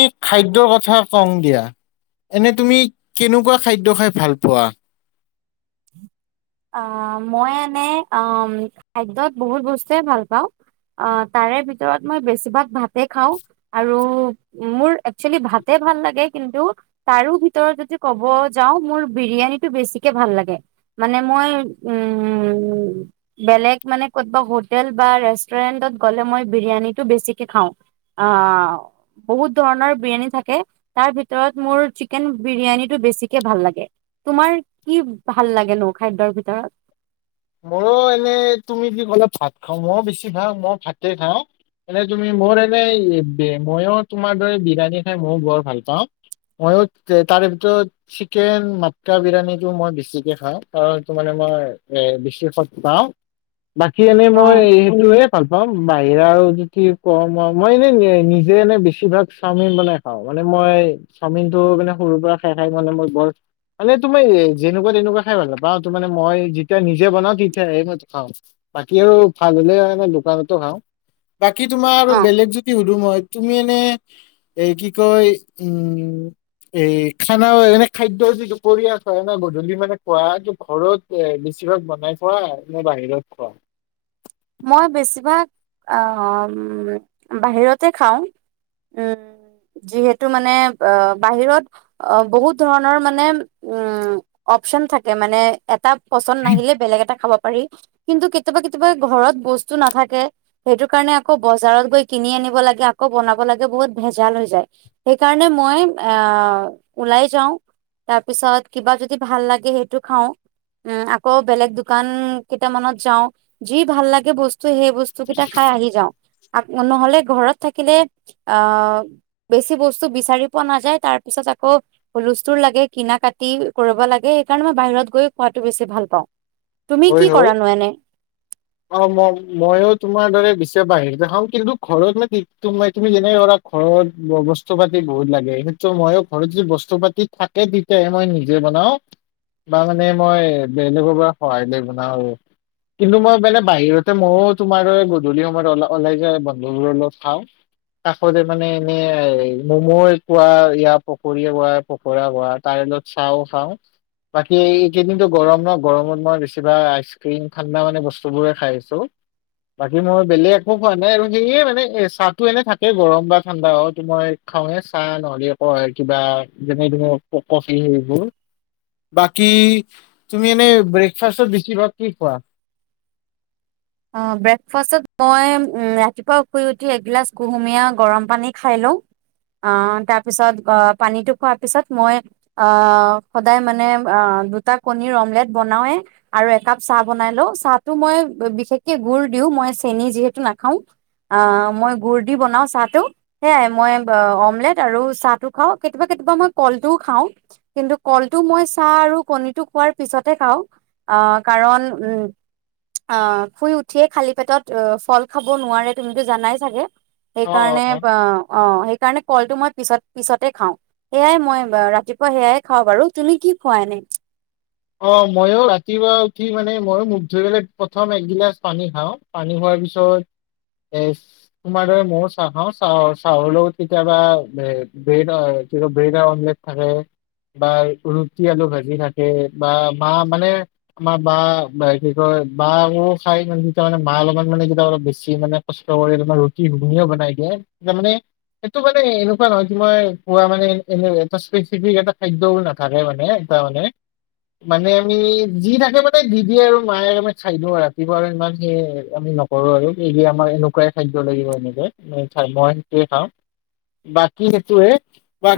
ই খাদ্যৰ কথা কং দিয়া, এনে তুমি কেনেকুৱা খাদ্য খাই ভাল পোৱা? আ, মই এনে আম, খাদ্যত বহুত বস্তুৱে ভাল পাওঁ তাৰে ভিতৰত মই বেছিভাগ ভাতে খাওঁ আৰু মোৰ একচুৱেলী ভাতে ভাল লাগে, কিন্তু তাৰো ভিতৰত যদি ক'ব যাওঁ মোৰ বিৰিয়ানীটো বেছিকে ভাল লাগে। মানে মই উম, বেলেগ মানে কতবা হোটেল বা ৰেষ্টুৰেন্টত গ'লে মই বিৰিয়ানীটো বেছিকে খাওঁ, অ', বহুত ধৰণৰ বিৰিয়ানী থাকে তাৰ ভিতৰত মোৰ চিকেন বিৰিয়ানীটো বেছিকে ভাল লাগে, তোমাৰ কি ভাল লাগেনো? খাদ্যৰ ভিতৰত মইও এনে তুমি কি ক'লা ভাত খাওঁ ময়ো বেছি ভাগ মই ভাতে খাওঁ, এনে তুমি মোৰ এনে মইো তোমাৰ দৰে বিৰিয়ানী খাই মইও বৰ ভাল পাওঁ মইও তাৰে ভিতৰত চিকেন মাটকা বিৰিয়ানীটো মই বেছিকে খাওঁ অ', এইটো মানে মই এ [unintelligible] বাকী এনেই মই অ', সেইটোয়ে ভাল পাম। বাহিৰাও যদি কম মই এনে নে নিজে এনে বেছিভাগ চাওমিন বনাই খাওঁ মানে মই চাওমিনটো মানে সৰুৰ পৰা খাই, খাই মানে মই বৰ মানে তুমি যেনেকুৱা তেনেকুৱা খাই ভাল নাপাওঁ এইটো মানে মই যেতিয়া যে বনাও তিঠে সেই মতে খাওঁ বাকী আৰু ভাল হ'লে দোকানতো খাওঁ। বাকী তোমাৰ আৰু অ', বেলেগ যদি সুধো মই তুমি এনে এ কি কয় উম, এ, খানা এনে খাদ্যৰ যিটো কৰি আছ গধূলি মানে খোৱা এইটো ঘৰত এ বেছিভাগ বনাই খোৱা নে বাহিৰত খোৱা? ম বেছিভাগ উম, বাহিৰতে খাওঁ, উম, যিহেতু মানে বা বাহিৰত বহুত ধৰণৰ মানে উম, অপচন থাকে মানে এটা পচন্দ নাহিলে বেলেগ এটা খাব পাৰি। কিন্তু কেতিয়াবা, কেতিয়াবা ঘৰত বস্তু নাথাকে, সেইটো কাৰণে আকৌ বজাৰত গৈ কিনি আনিব লাগে, আকৌ বনাব লাগে বহুত ভেজাল হৈ যায়, সেইকাৰণে মই অ', ওলাই যাওঁ তাৰ পিছত কিবা যদি ভাল লাগে, সেইটো খাওঁ, উম, আকৌ বেলেগ দোকান কেইটামানত যাওঁ। জি ভাল লাগে বস্ তু সেই বস্তু কেইটা খাই আহি যাওঁ। আক' নহ'লে ঘৰত থাকিলে অ', বেছি বস্তু বিচাৰি পোৱা নাযায় তাৰ পিছত আকৌ হুলস্থুল লাগে কিনা কাটি কৰিব লাগে সেইকাৰণে মই বাহিৰত গৈ খোৱাটো বেছি ভাল পাওঁ। তুমি হয় কি হয় কৰানো এনে? অ', ম, মইও তোমাৰ দৰে বেছিভাগ বাহিৰতে খাও, কিন্তু ঘৰত মান তুমি যেনেকে ধৰা ঘৰত বস্তু পাতি বহুত লাগে সেই ময়ো ঘৰত যদি বস্তু পাতি থাকে তেতিয়াহে মই নিজে বনাওঁ বা মানে মই বেলেগৰ পৰা সহায় লৈ বনাও আৰু, কিন্তু মই মানে বাহিৰতে মইয়ো তোমাৰ দৰে গধূলি সময়ত অল ওলাই যায় বন্ধবোৰৰ লগত খাওঁ, কাষতে মানে এনে মমো কোৱা য়া পকৰিয়ে কোৱা পকৰা কোৱা তাৰে লগত চাহো খাওঁ, বাকী এইকেইদিনো গৰম ন গৰমত মই বেছিভাগ আইচক্ৰীম ঠাণ্ডা মানে বস্তু চবৰে খাইছো বাকী মই বেলেগ একো খোৱা নাই আৰু সেয়ে মানে এ চাহটো এনে থাকেই গৰম বা ঠাণ্ডা হ মই খাওঁৱে চাহ নহ'লে আকৌ কিবা যেনে তেনে কফি সেইবোৰ, বাকি তুমি এনে ব্ৰেকফাষ্টত বেছিভাগ কি খোৱা? অ' ব্ৰেকফাষ্টত মই উম ৰাতিপুৱা শুই উঠি এগিলাচ কুহুমীয়া গৰম পানী খাই লওঁ। আহ তাৰপিছত আ পানীটো খোৱাৰ পিছত মই আহ সদায় মানে আ দুটা কণীৰ অমলেট বনাওৱে আৰু একাপ চাহ বনাই লওঁ। চাহটো মই বিশেষ [unintelligible] গুড় দিও মই চেনি যিহেতু নাখাও অ মই গুড় দি বনাও চাহটো। সেয়াই মই অমলেট আৰু চাহটো খাওঁ কেতিয়াবা কেতিয়াবা মই কলটোও খাওঁ কিন্তু কলটো মই চাহ আৰু কণীটো খোৱাৰ পিছতে খাওঁ। অ' কাৰণ উ শুই উঠিয়ে খালী পেটত অ ফল খাব নোৱাৰে। তুমিতো জানাই চাগে? অ অ সেইকাৰণে আ অ সেইকাৰণে কলটো মই পিছত পিছতে খাওঁ সেয়াই মই ৰাতিপুৱা সেয়াই খাওঁ বাৰু। তুমি কি খোৱা এনে? অ মইও ৰাতিপুৱা উঠি মানে মইও মুখ ধুই পেলাই প্ৰথম একগিলাচ পানী খাওঁ, পানী খোৱাৰ পিছত এ তোমাৰ দৰে ময়ো চাহ খাওঁ, চাহৰ লগত কেতিয়াবা ব্ৰেড বা কিবা ব্ৰেডৰ অমলেট থাকে বা ৰুটি আলু ভাজি থাকে। বা মা মানে আমাৰ বা কি কয় বা মোৰ চাৰিজনী। তাৰমানে মা লগত মানে যেতিয়া অলপ বেছি মানে কষ্ট কৰি ৰুটিও ঘুগনীও বনাই দিয়ে। সেইটো মানে এনেকুৱা নহয় কি মই খোৱা মানে এনে এটা স্পেচিফিক এটা খাদ্যও নাথাকে মানে এটা মানে মানে আমি যি থাকে মানে দি দিয়ে আৰু মায়ে আমি খাই দিওঁ আৰু ৰাতিপুৱা আৰু ইমান সি আমি নকৰো আৰু এই আমাৰ এনেকুৱাই খাদ্য লাগিব এনেকে মই সেইটোৱে খাওঁ। বাকী সেইটোৱে।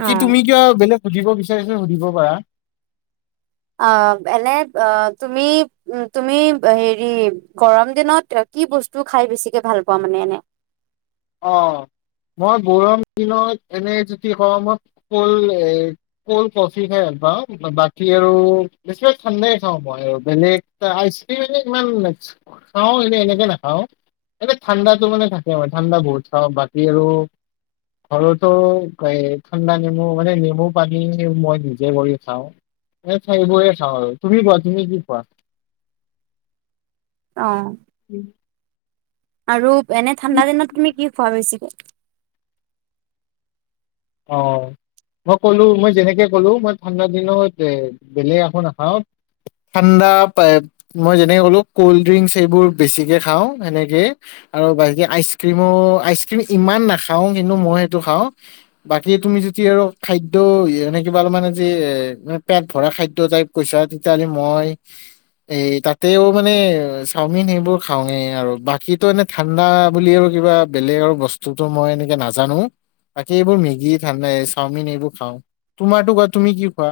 অ তুমি কিবা বেলেগ সুধিব বিচাৰিছা, সুধিব পাৰা। অ' এনে অ'তুমি উম তুমি হেৰি গৰম দিনত কি বস্তু খাই বেছিকে ভাল পোৱা মানে এনে? অ' মই গৰম দিনত এনেই যদি কওঁ মই ক'ল্ড এই ক'ল্ড কফি খাই ভাল পাওঁ। বাকী আৰু বেছিভাগ ঠাণ্ডাই খাওঁ মই আৰু বেলেগ আইচক্ৰীম এনে ইমান খাওঁ এনে এনেকে নাখাওঁ। এ ঠাণ্ডাটো মানে থাকে মানে। ঠাণ্ডা বহুত খাওঁ বাকী আৰু ঘৰতো এই ঠাণ্ডা নেমু মানে নেমু পানী মই নিজে কৰি খাওঁ। এইবোৰে খাওঁ আৰু তুমি কোৱা তুমি কি খোৱা? অ আৰু এনে ঠাণ্ডা দিনত তুমি কি খোৱা বেছিকৈ। অ মই ক'লো মই যেনেকে ক'লো মই ঠাণ্ডা দিনত বেলেগ আকৌ নাখাওঁ ঠাণ্ডা মই যেনেকে ক'লো কল্ড ড্ৰিংকচ সেইবোৰ বেছিকে খাওঁ সেনেকেই আৰু বাকী আইচক্ৰীমো আইচক্ৰীম ইমান নাখাওঁ কিন্তু মই সেইটো খাওঁ। বাকী তুমি যদি আৰু খাদ্য এনে কিবা অলপ মান আজি পেট ভৰা খাদ্য টাইপ কৈছা তেতিয়াহলি মই এই তাতেও মানে চাওমিন সেইবোৰ খাওঁৱেই আৰু বাকীটো এনে ঠাণ্ডা বুলি আৰু কিবা বেলেগ আৰু বস্তুতো মই এনেকে নাজানো বাকী এইবোৰ যি ঠাণ্ডা চাওমিন এইবোৰ খাওঁ তোমাৰো কোৱা তুমি কি খোৱা?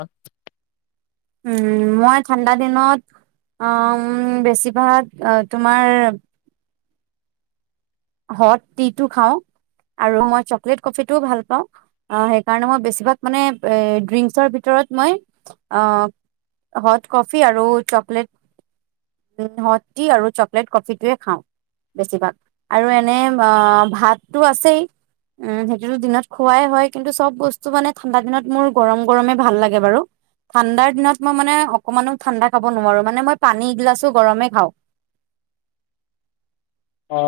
উম, মই ঠাণ্ডা দিনত উম, বেছিভাগ তোমাৰ হট টিটো খাওঁ আৰু মই চকলেট কফিটোও ভাল পাওঁ। সেইকাৰণে মই বেছিভাগ মানে ড্ৰিংকচৰ ভিতৰত মই হট কফি আৰু চকলেট হট টি আৰু চকলেট কফিটোৱে খাওঁ বেছিভাগ। আৰু এনে ভাতটো আছেই উম সেইটোতো দিনত খোৱাই হয়। কিন্তু চব বস্তু মানে ঠাণ্ডা দিনত মোৰ গৰম গৰমে ভাল লাগে বাৰু ঠাণ্ডাৰ দিনত মই মানে অকমানো ঠাণ্ডা খাব নোৱাৰো। মানে মই পানী এগিলাছো গৰমে খাওঁ। অ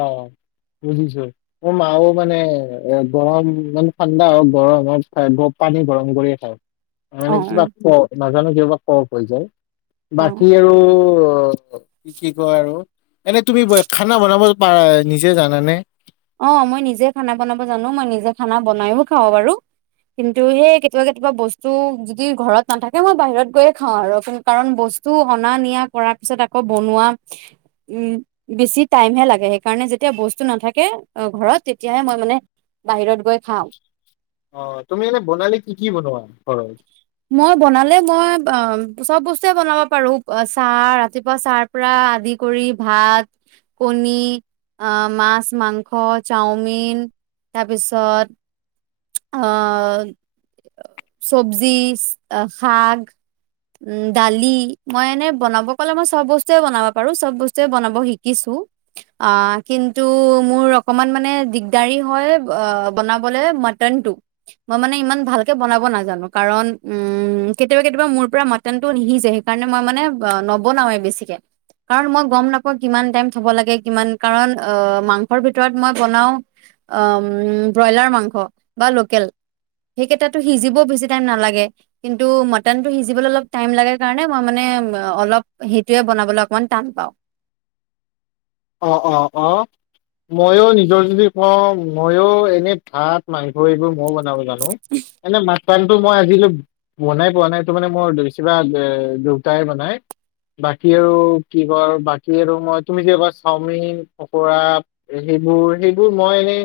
বুজিছো মোৰ মাও মানে এ গৰম মানে ঠাণ্ডা হওঁক গৰম হওঁক পানী গৰম কৰিয়ে খাই। অ মানে কিবা ক নাজানো ক বা ক হৈ যায় অ বাকী আৰু। অ'। কি কয় আৰু এনে তুমি ব খানা বনাব পাৰা নিজে জানানে? অ', মই নিজে খানা বনাব জানো মই নিজে খানা বনাইও খাওঁ বাৰু কিন্তু সেই কেতিয়াবা কেতিয়াবা বস্তু যদি ঘৰত নাথাকে মই বাহিৰত গৈয়ে খাওঁ আৰু কাৰণ বস্তু অনা নিয়া কৰাৰ পিছত আকৌ বনোৱা উম, বেছি টাইমহে লাগে সেইকাৰণে যেতিয়া বস্তু নাথাকে অ', ঘৰত তেতিয়াহে মই মানে বাহিৰত গৈ খাওঁ। অ', তুমি এনে বনালি কি কি বনোৱা? ঘৰত? মই বনালে মই অ' চব বস্তুৱে বনাব পাৰোঁ চাহ ৰাতিপুৱা চাহ পৰা আদি কৰি ভাত কণী আহ মাছ মাংস চাওমিন তাৰপিছত অ', চব্জি, শাক, দালি মই এনে বনাব ক'লে মই চব বস্তুৱে বনাব পাৰো চব বস্তুৱে বনাব শিকিছো আহ, কিন্তু মোৰ অকমান মানে দিগদাৰি হয় বনাবলৈ ম মটন টো মই মানে ইমান ভালকে বনাব নাজানো কাৰণ উম, কেতিয়াবা কেতিয়াবা মোৰ পৰা মটনটো নিসিজে সেইকাৰণে মই মানে নবনাওেই বেছিকে কাৰণ মই গম নাপাওঁ কিমান টাইম থব লাগে কিমান কাৰণ মাংসৰ ভিতৰত মই বনাও ব্ৰইলাৰ মাংস। বা লোকেল সেইকেইটাটো সিজিব বেছি টাইম নালাগে কিন্তু মটনটো সিজিবলৈ অলপ টাইম লাগে কাৰণে মই মানে অলপ সেইটোৱে বনাবলৈ অকমান টান পাওঁ। অ', অ', অ', ময়ো নিজৰ যদি কওঁ ময়ো এনে ভাত মাংস এইবোৰ ময়ো বনাব জানো। এনে মা পানটো মই আজিলৈ বনাই পোৱা নাই সেইটো মানে মোৰ বেছিবা দুতাই বনাই বাকী আৰু কি কৰ বাকী আৰু মই তুমি যে কচ চাওমিন, পকোৰা সেইবোৰ সেইবোৰ মই এনেই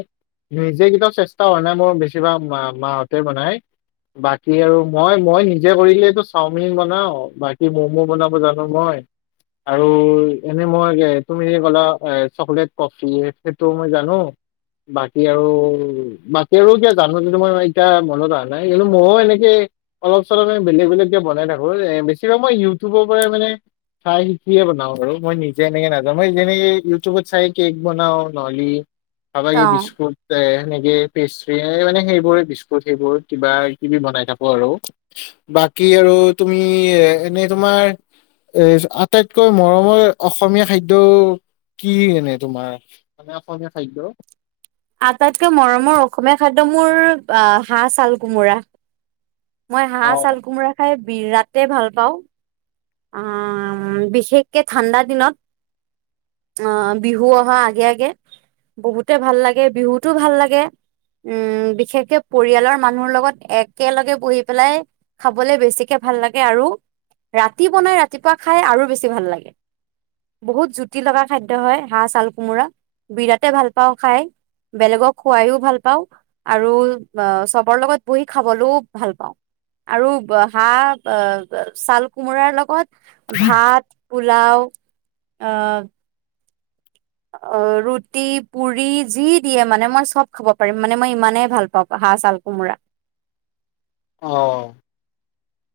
নিজে কেইটাও চেষ্টা কৰা নাই মোৰ বেছিভাগ মা মাহতে বনাই বাকী আৰু মই-মই নিজে কৰিলে এইটো চাওমিন বনাওঁ বাকী ম'মো বনাব জানো মই আৰু এনে মই এই কল এ বনাওঁ চকলেট কফি সেইটো মই জানো বাকী আৰু বাকী আৰু কিবা জানো যদি মই এতিয়া মনত অহা নাই কিন্তু মইয়ো এনেকে অলপ চলপ বেলেগ বেলেগ কে বনাই থাকো এ বেছিভাগ মই ইউটিউবৰ পৰাই মানে চাই শিকিয়ে বনাওঁ বাৰু মই নিজে এনেকে নাজ ত মই যেনেক ইউটউবত চাই কেক বনাওঁ নহলি আবাগে অ বছকুছে তে কে পেষ্ট্ৰি মানে সেইবোৰে বিস্কুট সেইবোৰ কিবা কিবি বনাই থাকো আৰু, বাকী আৰু তুমি এনেই তোমাৰ এ আটাইতকৈ মৰমৰ অসমীয়া খাদ্য টো কি এনে তোমাৰ মে অসমীয়া খাদ্য আটাইতকৈ মৰমৰ অসমীয়া খাদ্য মোৰ আহ, হাঁহ চাল কোমোৰা। মই হাঁহ অ চাল কোমোৰা খাই বিৰাতে ভাল পাওঁ। আহ, বিশেষকে ঠাণ্ডা দিনত আহ বিহু অহা আগে আগে বহুতে ভাল লাগে বিহুতো ভাল লাগে উম, বিশেষকে পৰিয়ালৰ মানুহৰ লগত একেলগে বহি পেলাই খাবলে বেছিকে ভাল লাগে আৰু ৰাত ৰাতি বনাই ৰাতিপুৱা খাই আৰু বেছি ভাল লাগে বহুত জুতি লগা খাদ্য হয় হাঁহ চাল কোমোৰা বিৰাটে ভাল পাওঁ খাই বেলেগক খোৱাইও ভাল পাওঁ আৰু চবৰ লগত বহি খাবলৈও ভাল পাওঁ আৰু হাঁহ আহ চাল টি কোমোৰাৰ লগত ভাত, পোলাও অ'। অ', ৰুটি, পুৰি যি দিয়ে মানে মই চব খাব পাৰিম মানে মই ইমানেই ভাল পাওঁ, হাঁহ চাল কোমোৰা। অ'।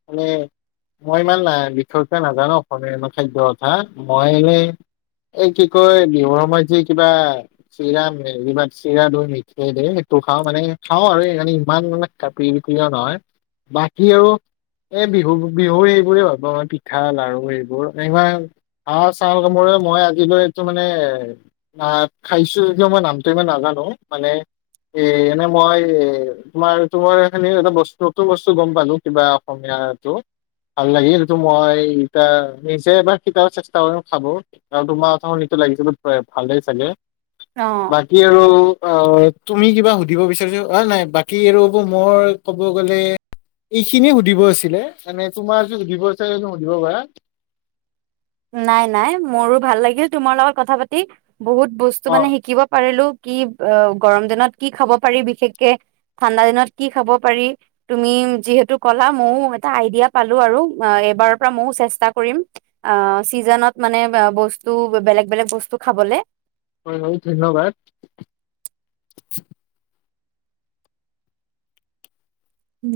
মানে মই ইমান বিশষকৈ নাজানো অসমীয়া কথা এটা কথা মই এনেই এই কি কয় বিহুৰ সময়ত যি মানে মই ইমান বিশেষ কৈ নাজানো অসমীয়াৰ খাদ্য কথা মই এনে এ কি কয় বিহৰ সময়ত যে কিবা চিৰা মেৰিিব চিৰাদৈ মিঠাই দিয়ে সেইটো খাওঁ মানে খাওঁ আৰু এই খিনি ইমান মানে প্ৰিয় নহয় বাকী আৰু এ বিহু-বিহুৰ এইেইবোৰে ভাল পাওঁ মই পিঠা লাৰু এইবোৰ‌ হাঁহ চাউল কোমোৰা মই আজিলৈকে এইটো মানে ন খাইছো যদিও মই নামটো ইমান নাজানো মানে এ এনে মই তোমাৰ তোমাৰ এটা বস্তু নতুন বস্তু গম পালো কিবা- অসমীয়াটো ভাল লাগিল সেইটো মই ইতা নিজে এবাৰ কিবা এটা চেষ্টা কৰিম চাবৰ আৰু তোমাৰ কথা শনিত লাগি যাব পাৰে ভালেই চাগে। অ বাকী আৰু অ', তুমি কিবা সুধিব বিচাৰিছা অ', নাই বাকী আৰু মোৰ ক'ব গ'লে এই খিনি হয় নাই বাকী ৰব মই ক'ব গ'লে এইখিনি সুধিব আছিলে মানে তোমাৰ যে সুধিব আছে সুধিব পাৰা। নাই, নাই মোৰো ভাল লাগিল তোমাৰ লগত কথা পাতি। বহুত বস্তু অ মানে শিকিব পৰিলোঁ। কি অ গৰম দিনত কি খাব পাৰি বিশেষকে, ঠাণ্ডা দিনত কি খাব পাৰি, তুমি যিহেতু কলা মও এটা আইডিয়া পালো আৰু এবাৰৰ পৰা মও চেষ্টা কৰিম অ', চিজনত মানে আ বস্তু বেলেগ বেলেগ বস্তু খাবলে। হয় হয় ধন্যবাদ। উম।